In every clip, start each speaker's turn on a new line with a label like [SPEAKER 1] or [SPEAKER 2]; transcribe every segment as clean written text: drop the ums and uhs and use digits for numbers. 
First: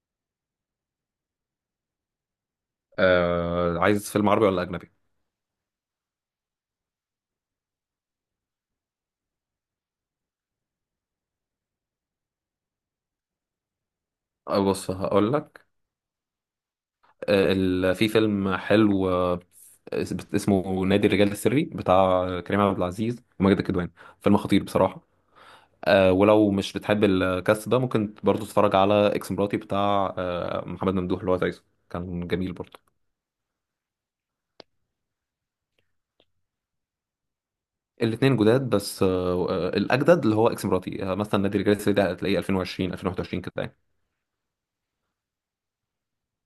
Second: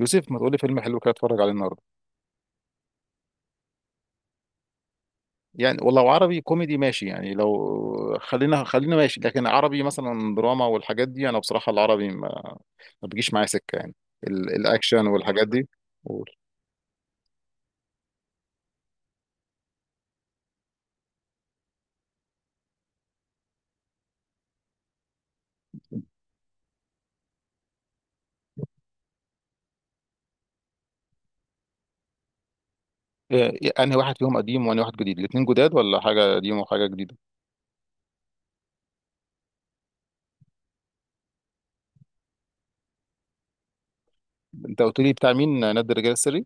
[SPEAKER 1] يوسف، ما تقول لي فيلم حلو كده اتفرج عليه النهارده.
[SPEAKER 2] عايز فيلم عربي ولا أجنبي؟
[SPEAKER 1] يعني ولو عربي كوميدي ماشي، يعني لو خلينا ماشي، لكن عربي مثلا دراما والحاجات دي انا بصراحه العربي ما بيجيش معايا سكه يعني.
[SPEAKER 2] بص
[SPEAKER 1] الاكشن
[SPEAKER 2] هقول
[SPEAKER 1] والحاجات
[SPEAKER 2] لك.
[SPEAKER 1] دي. قول.
[SPEAKER 2] في فيلم حلو اسمه نادي الرجال السري بتاع كريم عبد العزيز وماجد الكدواني. فيلم خطير بصراحة. ولو مش بتحب الكاست ده ممكن برضو تتفرج على اكس مراتي بتاع محمد ممدوح اللي هو تايسون، كان جميل برضو.
[SPEAKER 1] إيه، انهي واحد فيهم قديم وانهي واحد جديد؟ الاثنين جداد ولا حاجه قديم وحاجه جديده؟
[SPEAKER 2] الاثنين جداد بس الاجدد اللي هو اكس مراتي. مثلا نادي الرجال السري ده هتلاقيه 2020 2021 كده يعني.
[SPEAKER 1] انت قلت لي بتاع مين نادي الرجال السري؟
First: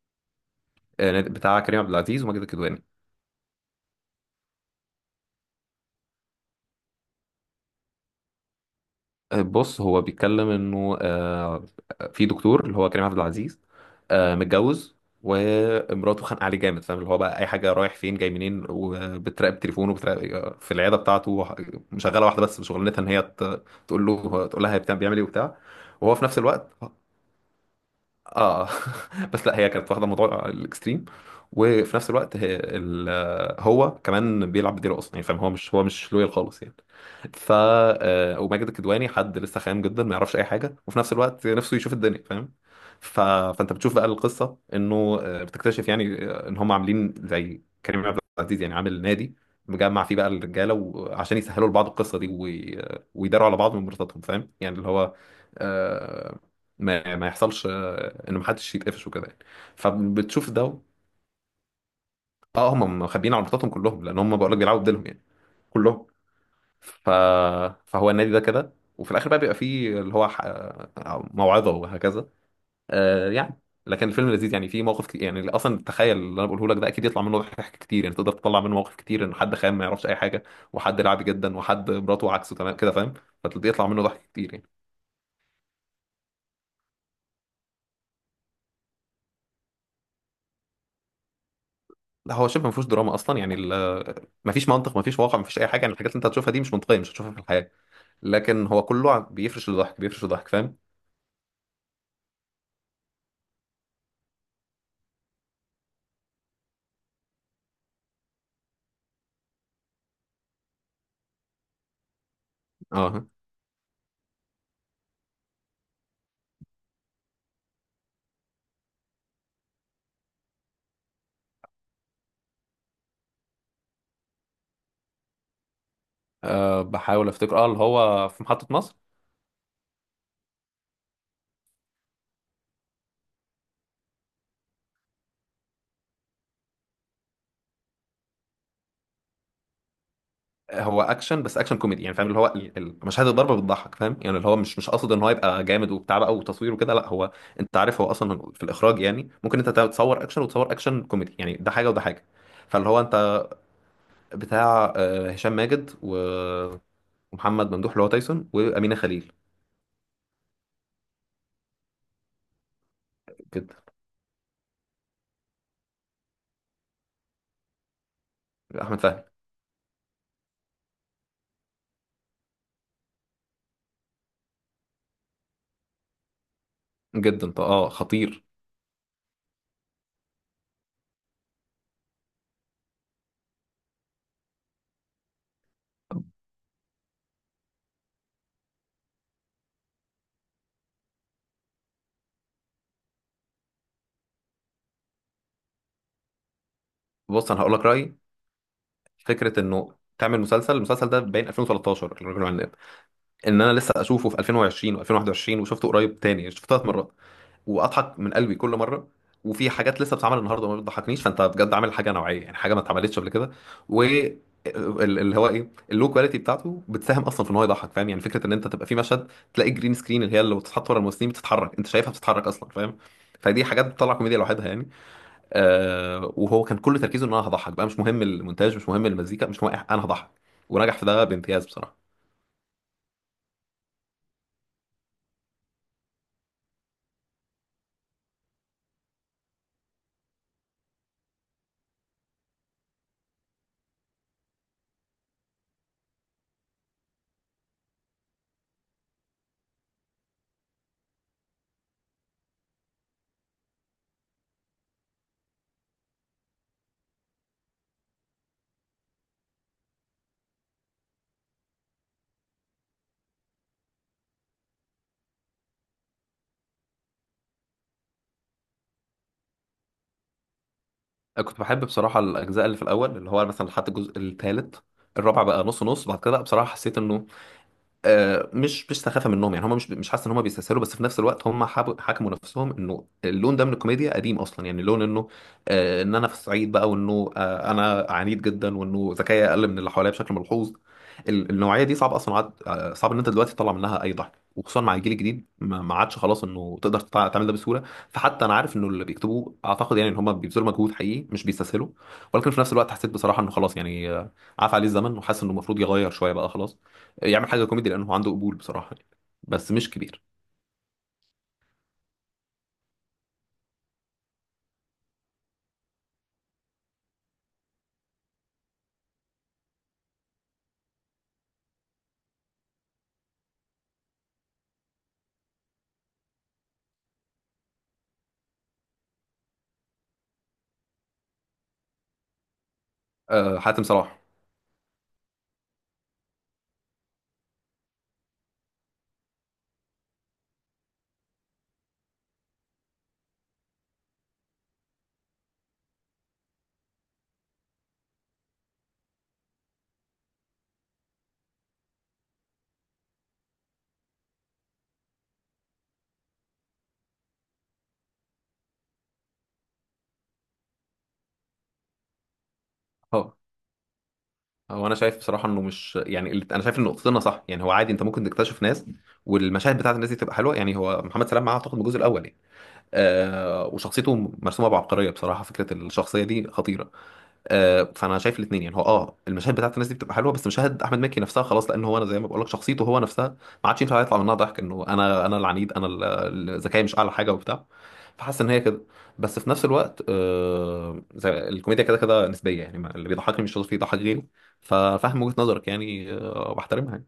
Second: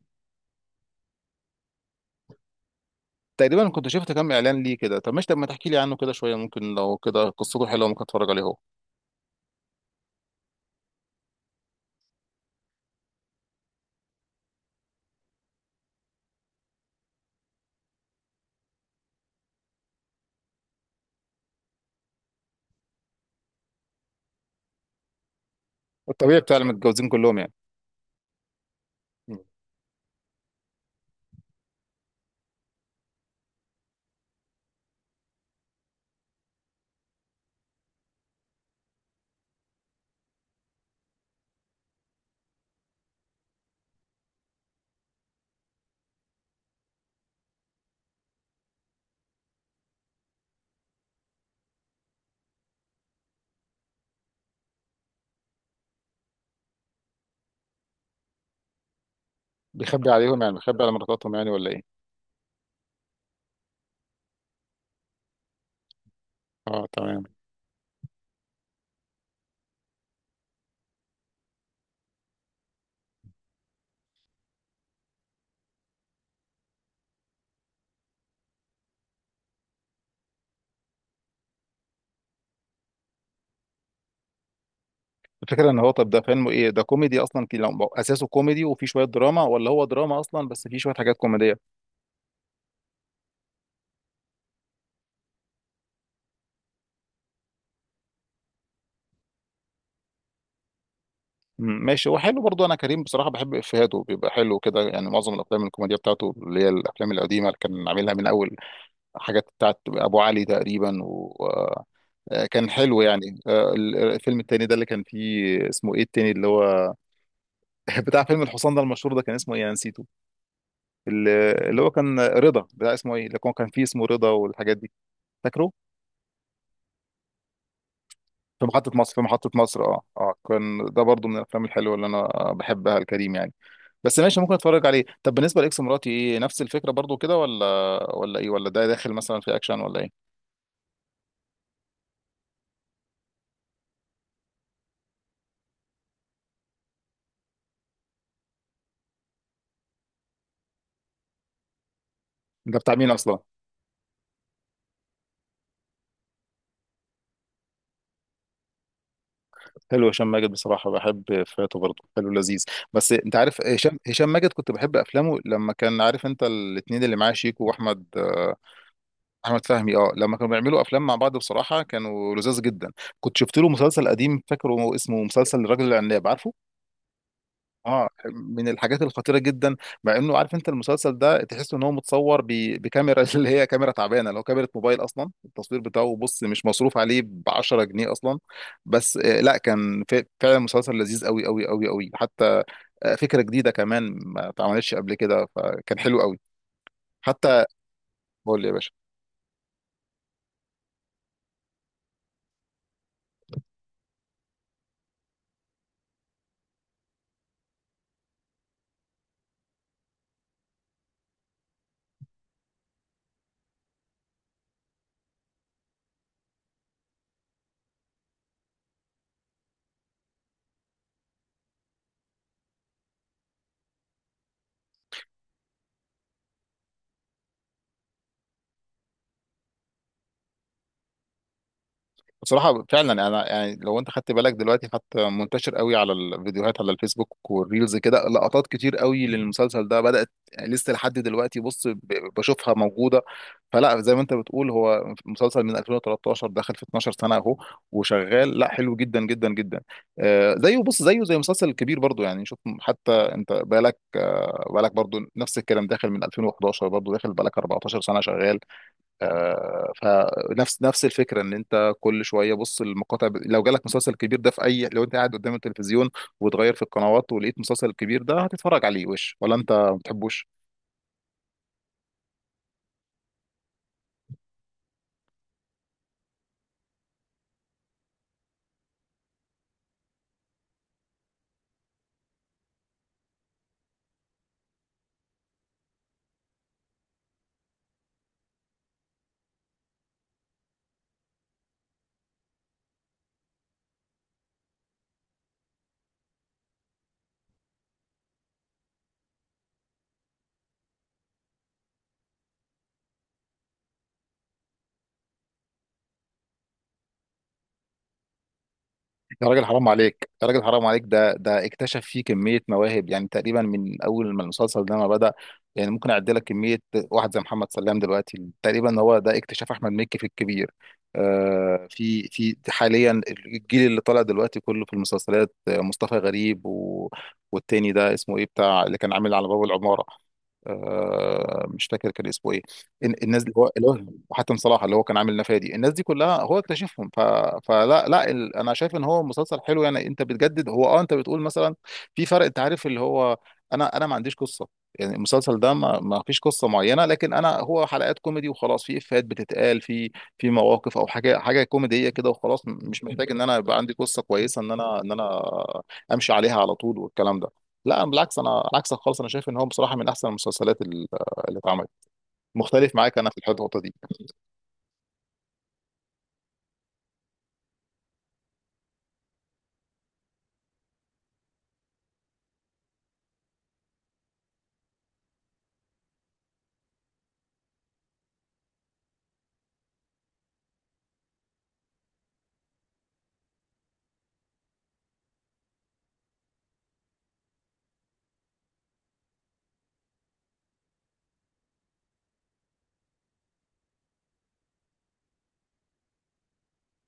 [SPEAKER 2] بتاع كريم عبد العزيز وماجد الكدواني.
[SPEAKER 1] تقريبا كنت شفت كام اعلان ليه كده. طب ماشي، طب ما تحكي لي عنه كده شويه، ممكن لو كده قصته حلوه ممكن اتفرج عليه هو.
[SPEAKER 2] بص، هو بيتكلم انه، في دكتور اللي هو كريم عبد العزيز، متجوز، ومراته خانقه عليه جامد، فاهم؟ اللي هو بقى اي حاجه رايح فين جاي منين، وبتراقب تليفونه، وبتراقب في العياده بتاعته. مشغله واحده، بس شغلانتها ان هي تقول له تقول لها هي بيعمل ايه وبتاع، وهو في نفس
[SPEAKER 1] الطبيعي بتاع
[SPEAKER 2] الوقت.
[SPEAKER 1] المتجوزين كلهم يعني.
[SPEAKER 2] اه.
[SPEAKER 1] مم.
[SPEAKER 2] بس لا، هي كانت واخده موضوع الاكستريم، وفي نفس الوقت هو كمان بيلعب بديله اصلا يعني. فاهم؟ هو مش، هو مش لويال خالص يعني. ف آه، وماجد الكدواني حد لسه خام جدا، ما يعرفش اي حاجه، وفي نفس الوقت نفسه يشوف الدنيا. فاهم؟ فانت بتشوف بقى القصه، انه بتكتشف يعني ان هم عاملين زي كريم عبد العزيز. يعني عامل نادي مجمع فيه بقى الرجاله، وعشان يسهلوا لبعض القصه دي ويداروا على بعض من مرتبطاتهم. فاهم يعني؟ اللي هو آه، ما يحصلش، ان محدش يتقفش وكده يعني.
[SPEAKER 1] بيخبي عليهم
[SPEAKER 2] فبتشوف
[SPEAKER 1] يعني،
[SPEAKER 2] ده.
[SPEAKER 1] بيخبي على مراتاتهم يعني، ولا ايه؟
[SPEAKER 2] اه، هم مخبيين عملتاتهم كلهم، لان هم، بقول لك، بيلعبوا بديلهم يعني، كلهم.
[SPEAKER 1] اه
[SPEAKER 2] ف...
[SPEAKER 1] تمام.
[SPEAKER 2] فهو النادي ده كده، وفي الاخر بقى بيبقى فيه اللي هو ح... آه، موعظه وهكذا، يعني. لكن الفيلم لذيذ يعني، فيه مواقف كتير يعني. اصلا تخيل اللي انا بقوله لك ده، اكيد يطلع منه ضحك كتير يعني. تقدر تطلع منه مواقف كتير، ان حد خام ما يعرفش اي حاجه، وحد لعبي جدا، وحد مراته عكسه تمام كده. فاهم؟ فبيطلع منه ضحك كتير يعني.
[SPEAKER 1] الفكرة ان هو، طب ده فيلم ايه ده، كوميدي اصلا لو اساسه كوميدي وفي شوية دراما، ولا هو دراما اصلا بس فيه شوية حاجات كوميدية؟
[SPEAKER 2] لا، هو شبه ما فيهوش دراما اصلا يعني. ما فيش منطق، ما فيش واقع، ما فيش اي حاجه يعني. الحاجات اللي انت هتشوفها دي مش منطقيه، مش هتشوفها في الحياه، لكن هو كله بيفرش لضحك فاهم؟
[SPEAKER 1] ماشي، هو حلو برضو. انا كريم بصراحة بحب افيهاته، بيبقى حلو كده يعني، معظم الافلام الكوميدية بتاعته اللي هي الافلام القديمة اللي كان عاملها من اول حاجات بتاعت ابو علي تقريبا، وكان حلو
[SPEAKER 2] اه.
[SPEAKER 1] يعني. الفيلم التاني ده اللي كان فيه اسمه ايه، التاني اللي هو بتاع فيلم الحصان ده المشهور ده، كان اسمه ايه، انا نسيته. اللي هو كان رضا، بتاع اسمه ايه اللي هو كان فيه اسمه رضا والحاجات دي، فاكره؟
[SPEAKER 2] بحاول افتكر. اه اللي هو في
[SPEAKER 1] في
[SPEAKER 2] محطه
[SPEAKER 1] محطة
[SPEAKER 2] مصر.
[SPEAKER 1] مصر، في محطة مصر، اه اه، كان ده برضو من الافلام الحلوة اللي انا بحبها الكريم يعني. بس ماشي، ممكن اتفرج عليه. طب بالنسبة لاكس مراتي، ايه، نفس الفكرة برضو كده، ولا ايه، ولا ده داخل مثلا في اكشن ولا ايه؟
[SPEAKER 2] هو اكشن، بس اكشن كوميدي يعني. فاهم؟ اللي هو مشاهد الضربه بتضحك. فاهم يعني؟ اللي هو مش قاصد ان هو يبقى جامد وبتاع بقى وتصوير وكده، لا. هو، انت عارف، هو اصلا في الاخراج يعني، ممكن انت تصور اكشن وتصور اكشن كوميدي يعني. ده حاجه وده حاجه.
[SPEAKER 1] ده
[SPEAKER 2] فاللي
[SPEAKER 1] بتاع
[SPEAKER 2] هو
[SPEAKER 1] مين اصلا؟
[SPEAKER 2] انت، بتاع هشام ماجد ومحمد ممدوح اللي هو تايسون، وامينه خليل.
[SPEAKER 1] حلو، هشام ماجد بصراحة بحب فاته برضو، حلو لذيذ. بس انت عارف هشام، ماجد كنت بحب افلامه، لما كان عارف انت الاتنين اللي معاه شيكو واحمد،
[SPEAKER 2] احمد فهمي.
[SPEAKER 1] احمد فهمي اه، لما كانوا بيعملوا افلام مع بعض بصراحة كانوا لذاذ جدا. كنت شفت له مسلسل قديم، فاكره اسمه، مسلسل الرجل العناب، عارفه؟
[SPEAKER 2] جدا، طب اه،
[SPEAKER 1] اه،
[SPEAKER 2] خطير.
[SPEAKER 1] من الحاجات الخطيره جدا. مع انه، عارف انت المسلسل ده تحس ان هو متصور بكاميرا اللي هي كاميرا تعبانه، لو كاميرا موبايل اصلا، التصوير بتاعه بص مش مصروف عليه ب 10 جنيه اصلا. بس لا كان فعلا مسلسل لذيذ قوي قوي قوي قوي حتى. فكره جديده كمان ما اتعملتش قبل كده، فكان حلو قوي
[SPEAKER 2] بص، انا
[SPEAKER 1] حتى.
[SPEAKER 2] هقول لك رايي.
[SPEAKER 1] قول لي يا باشا.
[SPEAKER 2] فكره انه تعمل المسلسل ده باين 2013، الرجل العناب، ان انا لسه اشوفه في 2020 و2021، وشفته قريب، تاني شفته 3 مرات، واضحك من قلبي كل مره. وفي حاجات لسه بتتعمل النهارده ما بتضحكنيش. فانت بجد عامل حاجه نوعيه يعني، حاجه ما اتعملتش قبل كده. و اللي هو ايه، اللو كواليتي بتاعته بتساهم اصلا في ان هو يضحك. فاهم يعني؟ فكره ان انت تبقى في مشهد تلاقي جرين سكرين، اللي هي اللي بتتحط ورا الممثلين بتتحرك، انت شايفها بتتحرك اصلا. فاهم؟ فدي حاجات بتطلع كوميديا لوحدها يعني. وهو كان كل تركيزه ان انا هضحك بقى، مش مهم المونتاج، مش مهم المزيكا، مش مهم أي حاجة، انا هضحك. ونجح في ده بامتياز بصراحه.
[SPEAKER 1] بصراحة فعلا انا يعني، لو انت خدت بالك دلوقتي حتى، منتشر قوي على الفيديوهات، على الفيسبوك والريلز كده، لقطات كتير قوي للمسلسل ده بدأت لسه لحد دلوقتي، بص بشوفها موجودة. فلا، زي ما انت بتقول، هو مسلسل من 2013، داخل في 12 سنة اهو وشغال، لا حلو جدا جدا جدا. آه زيه، بص زيه زي مسلسل كبير برضو يعني، شوف حتى انت بالك، آه بالك برضو نفس الكلام، داخل من 2011 برضو، داخل بالك 14 سنة شغال. آه، فنفس الفكره ان انت كل شويه بص المقاطع، لو جالك مسلسل كبير ده في اي، لو انت قاعد قدام التلفزيون وتغير في القنوات ولقيت مسلسل كبير ده، هتتفرج عليه وش ولا انت ما بتحبوش؟
[SPEAKER 2] أنا كنت بحب بصراحه الاجزاء اللي في الاول، اللي هو مثلا لحد الجزء الثالث. الرابع بقى نص نص. بعد كده بقى، بصراحه حسيت انه مش، مش سخافه منهم يعني. هم مش حاسس ان هم بيستسهلوا، بس في نفس الوقت هم حكموا نفسهم انه اللون ده من الكوميديا قديم اصلا يعني. اللون انه ان انا في الصعيد بقى، وانه انا عنيد جدا، وانه ذكائي اقل من اللي حواليا بشكل ملحوظ. النوعيه دي صعب اصلا عاد، صعب ان انت دلوقتي تطلع منها اي ضحك، وخصوصا مع الجيل الجديد ما عادش خلاص انه تقدر تعمل ده بسهوله. فحتى انا عارف انه اللي بيكتبوه، اعتقد يعني ان هم بيبذلوا مجهود حقيقي، مش بيستسهلوا، ولكن في نفس الوقت حسيت بصراحه انه خلاص يعني، عاف عليه الزمن، وحاسس انه المفروض يغير شويه بقى خلاص، يعمل حاجه كوميدي لانه هو عنده قبول بصراحه يعني.
[SPEAKER 1] يا راجل
[SPEAKER 2] بس
[SPEAKER 1] حرام
[SPEAKER 2] مش كبير.
[SPEAKER 1] عليك، يا راجل حرام عليك، ده اكتشف فيه كمية مواهب يعني، تقريبا من أول ما المسلسل ده ما بدأ. يعني ممكن أعد لك كمية. واحد زي محمد سلام دلوقتي، تقريبا هو ده اكتشاف أحمد مكي في الكبير. آه، في حاليا الجيل اللي طالع دلوقتي كله في المسلسلات، مصطفى غريب، و والتاني ده اسمه إيه بتاع اللي كان عامل على باب العمارة، آه مش فاكر كان اسمه إيه، الناس اللي هو.
[SPEAKER 2] حاتم صلاح.
[SPEAKER 1] وحاتم صلاح اللي هو كان عامل نفادي، الناس دي كلها هو اكتشفهم. فلا لا، انا شايف ان هو مسلسل حلو يعني، انت بتجدد. هو اه، انت بتقول مثلا في فرق، انت عارف اللي هو، انا ما عنديش قصه يعني، المسلسل ده ما فيش قصه معينه، لكن انا هو حلقات كوميدي وخلاص، في افيهات بتتقال في في مواقف او حاجه، حاجه كوميديه كده وخلاص، مش محتاج ان انا يبقى عندي قصه كويسه، ان انا امشي عليها على طول والكلام ده. لا بالعكس، انا عكسك خالص، انا شايف ان هو بصراحه من احسن المسلسلات اللي اتعملت. مختلف معاك انا
[SPEAKER 2] اه
[SPEAKER 1] في الحته دي.
[SPEAKER 2] هو انا شايف بصراحه انه مش يعني انا شايف ان نقطتنا صح يعني. هو عادي، انت ممكن تكتشف ناس، والمشاهد بتاعت الناس دي تبقى حلوه يعني. هو محمد سلام معاه اعتقد من الجزء الاول يعني. وشخصيته مرسومه بعبقريه بصراحه. فكره الشخصيه دي خطيره. فانا شايف الاثنين يعني. هو المشاهد بتاعت الناس دي بتبقى حلوه، بس مشاهد احمد مكي نفسها خلاص، لان هو، انا زي ما بقول لك، شخصيته هو نفسها ما عادش ينفع يطلع منها ضحك. انه انا العنيد، انا ذكائي مش اعلى حاجه وبتاع. فحاسس ان هي كده. بس في نفس الوقت زي الكوميديا كده كده نسبيه يعني. اللي بيضحكني مش شرط يضحك غيري. ففاهم وجهه نظرك يعني، وبحترمها يعني.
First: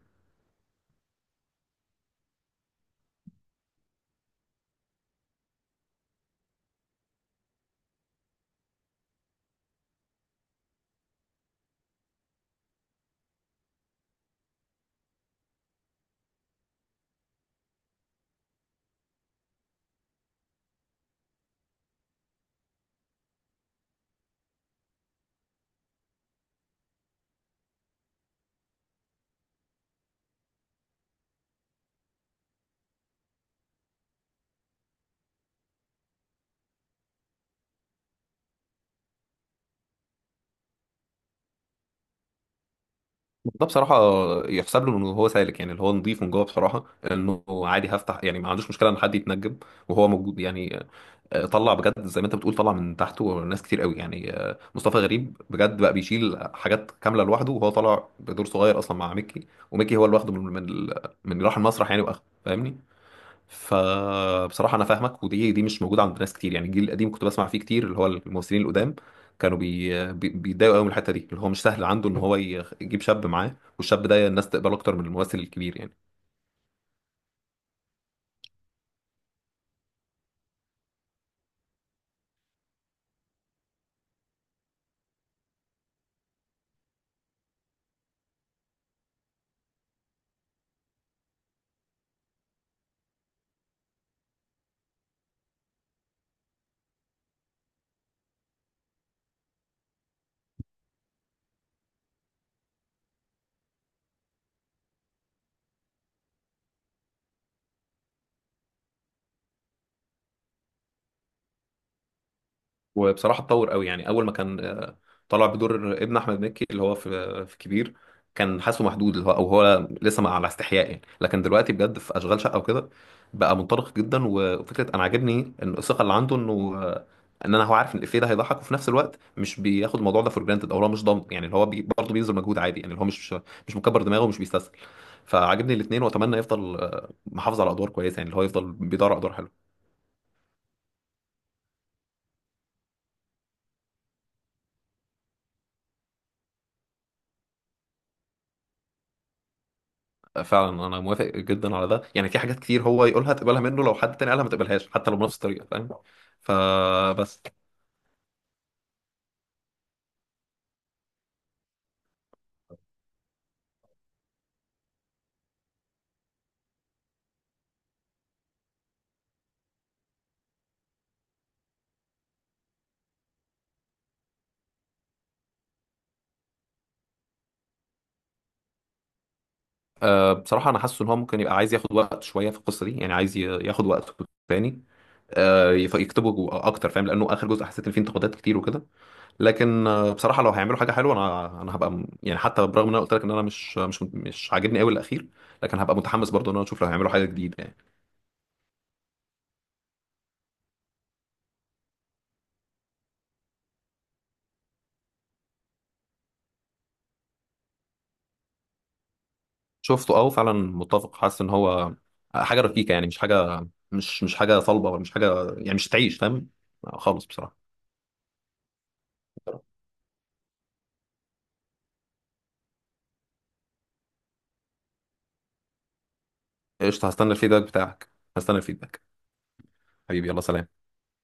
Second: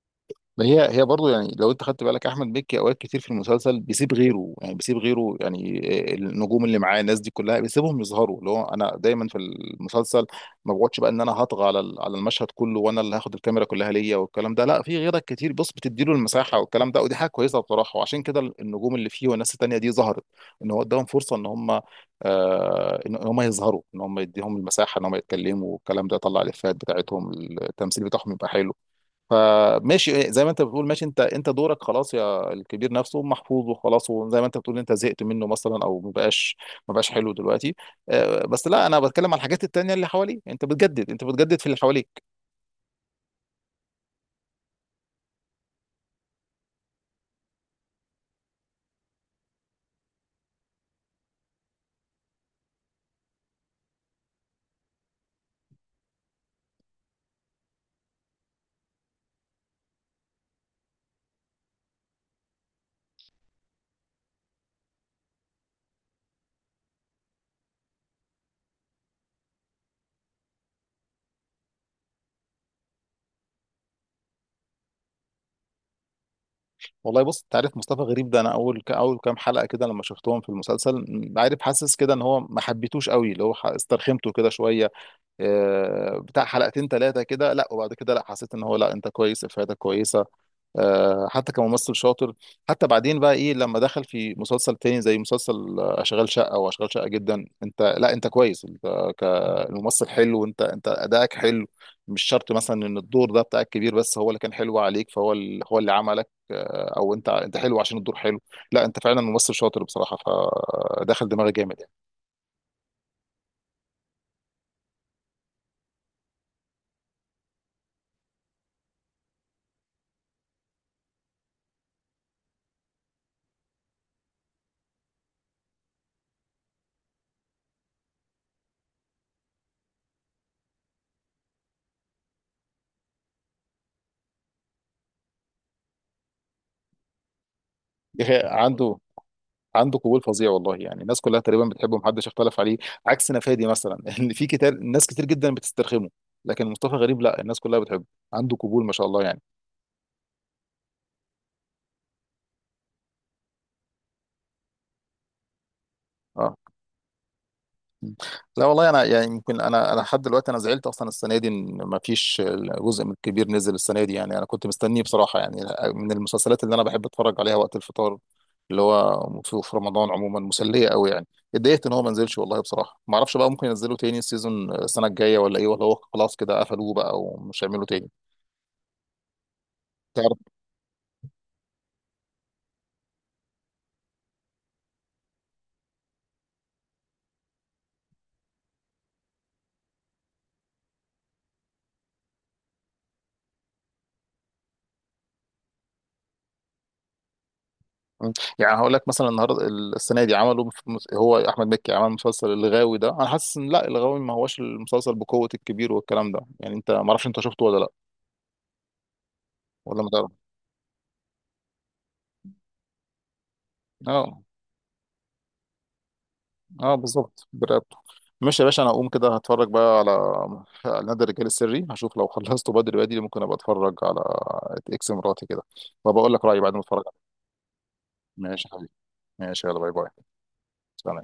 [SPEAKER 1] ما هي هي برضه يعني، لو انت خدت بالك احمد مكي اوقات كتير في المسلسل بيسيب غيره، يعني بيسيب غيره يعني، النجوم اللي معاه الناس دي كلها بيسيبهم يظهروا. اللي هو انا دايما في المسلسل ما بقعدش بقى ان انا هطغى على على المشهد كله، وانا اللي هاخد الكاميرا كلها ليا والكلام ده، لا في غيرك كتير بص، بتديله المساحه والكلام ده، ودي حاجه كويسه بصراحه، وعشان كده النجوم اللي فيه والناس التانيه دي ظهرت، ان هو اداهم فرصه ان هم، ان هم يظهروا، ان هم يديهم المساحه، ان هم يتكلموا والكلام ده، طلع الافيهات بتاعتهم، التمثيل بتاعهم يبقى حلو. فماشي، إيه، زي ما انت بتقول ماشي، انت دورك خلاص يا الكبير، نفسه محفوظ وخلاص، وزي ما انت بتقول انت زهقت منه مثلا، او ما بقاش حلو دلوقتي. بس لا، انا بتكلم على الحاجات التانية اللي حواليك، انت بتجدد، انت بتجدد في اللي حواليك.
[SPEAKER 2] ده بصراحه يحسب له انه هو سالك يعني، اللي هو نظيف من جوه بصراحه، انه عادي هفتح يعني، ما عندوش مشكله ان حد يتنجم وهو موجود يعني. طلع بجد زي ما انت بتقول، طلع من تحته ناس كتير قوي يعني. مصطفى غريب بجد بقى بيشيل حاجات كامله لوحده، وهو طالع بدور صغير اصلا مع ميكي. وميكي هو اللي واخده من اللي راح المسرح يعني، واخده. فاهمني؟ فبصراحه انا فاهمك، ودي مش موجوده عند ناس كتير يعني. الجيل القديم كنت بسمع فيه كتير، اللي هو الممثلين القدام كانوا بيتضايقوا قوي من الحته دي، اللي هو مش سهل عنده ان هو يجيب شاب معاه، والشاب ده الناس تقبله اكتر من الممثل الكبير يعني.
[SPEAKER 1] والله بص، انت عارف مصطفى غريب ده، انا اول اول كام حلقة كده لما شفتهم في المسلسل، عارف، حاسس كده ان هو ما حبيتوش قوي، اللي هو استرخمته كده شوية. بتاع حلقتين ثلاثة كده، لا وبعد كده لا حسيت ان هو لا انت كويس، افادة كويسة. حتى كممثل شاطر. حتى بعدين بقى ايه لما دخل في مسلسل تاني زي مسلسل، اشغال شقة، واشغال شقة جدا، انت لا انت كويس، انت كممثل حلو، وانت ادائك حلو. مش شرط مثلا ان الدور ده بتاعك كبير، بس هو اللي كان حلو عليك، فهو هو اللي عملك، او انت حلو عشان الدور حلو. لا انت فعلا ممثل شاطر بصراحة، فدخل دماغي جامد يعني.
[SPEAKER 2] وبصراحه اتطور قوي يعني. اول ما كان طلع بدور ابن احمد مكي اللي هو في كبير. كان حاسه محدود، اللي هو، او هو لسه مع على استحياء يعني، لكن دلوقتي بجد في اشغال شقه وكده بقى منطلق جدا. وفكره انا عاجبني ان الثقه اللي عنده، انه ان انا، هو عارف ان الافيه ده هيضحك، وفي نفس الوقت مش بياخد الموضوع ده فور جرانتد، او هو مش ضامن يعني. اللي هو برضه بيبذل مجهود عادي يعني، اللي هو مش مكبر دماغه، ومش بيستسهل. فعاجبني الاثنين. واتمنى يفضل محافظ على ادوار كويسه يعني، اللي هو
[SPEAKER 1] إيه،
[SPEAKER 2] يفضل
[SPEAKER 1] عنده
[SPEAKER 2] بيدور على ادوار حلوه.
[SPEAKER 1] عنده قبول فظيع والله يعني، الناس كلها تقريبا بتحبه، محدش اختلف عليه. عكس نفادي مثلا ان في كتير، ناس كتير جدا بتسترخمه، لكن مصطفى غريب لا الناس كلها بتحبه، عنده قبول ما شاء الله يعني.
[SPEAKER 2] فعلا انا موافق جدا على ده يعني. في حاجات كتير هو يقولها تقبلها منه، لو حد تاني قالها ما تقبلهاش حتى لو بنفس الطريقه. فاهم؟
[SPEAKER 1] اه.
[SPEAKER 2] فبس.
[SPEAKER 1] مم. لا والله، انا يعني يمكن انا، لحد دلوقتي انا زعلت اصلا السنه دي ان ما فيش جزء من الكبير نزل السنه دي يعني، انا كنت مستنيه بصراحه يعني، من المسلسلات اللي انا بحب اتفرج عليها وقت الفطار، اللي هو في رمضان عموما مسليه قوي يعني. اتضايقت ان هو ما نزلش والله بصراحه، ما اعرفش بقى، ممكن ينزلوا تاني السيزون السنه الجايه ولا ايه، ولا هو خلاص كده قفلوه بقى ومش هيعملوا تاني؟
[SPEAKER 2] بصراحه انا حاسس ان هو ممكن يبقى عايز ياخد وقت شويه في القصه دي يعني، عايز ياخد وقته تاني. يكتبه اكتر. فاهم؟ لانه اخر جزء حسيت ان فيه انتقادات كتير وكده. لكن بصراحه لو هيعملوا حاجه حلوه، انا هبقى يعني، حتى برغم ان انا قلت لك ان انا مش، مش عاجبني قوي الاخير، لكن هبقى متحمس برضه ان انا اشوف لو هيعملوا حاجه جديده يعني.
[SPEAKER 1] مم. يعني هقول لك مثلا، النهارده السنه دي عملوا هو احمد مكي عمل مسلسل الغاوي ده، انا حاسس ان لا، الغاوي ما هوش المسلسل بقوه الكبير والكلام ده يعني، انت ما اعرفش انت شفته ولا لا، ولا ما
[SPEAKER 2] شفته. اه،
[SPEAKER 1] تعرف؟
[SPEAKER 2] فعلا متفق. حاسس ان هو حاجه رفيقه يعني، مش حاجه، مش
[SPEAKER 1] اه.
[SPEAKER 2] حاجه صلبه ولا مش حاجه يعني، مش تعيش. فاهم؟
[SPEAKER 1] اه
[SPEAKER 2] خالص
[SPEAKER 1] بالظبط
[SPEAKER 2] بصراحه.
[SPEAKER 1] برقبته. ماشي يا باشا، انا هقوم كده هتفرج بقى على، على نادي الرجال السري، هشوف لو خلصته بدري بدري، ممكن ابقى اتفرج على اكس مراتي كده، وبقول لك رايي بعد ما اتفرج
[SPEAKER 2] قشطه،
[SPEAKER 1] عليه.
[SPEAKER 2] هستنى الفيدباك بتاعك. هستنى
[SPEAKER 1] ماشي يا حبيبي.
[SPEAKER 2] الفيدباك.
[SPEAKER 1] ماشي يلا باي باي.
[SPEAKER 2] حبيبي، يلا سلام.
[SPEAKER 1] سلام.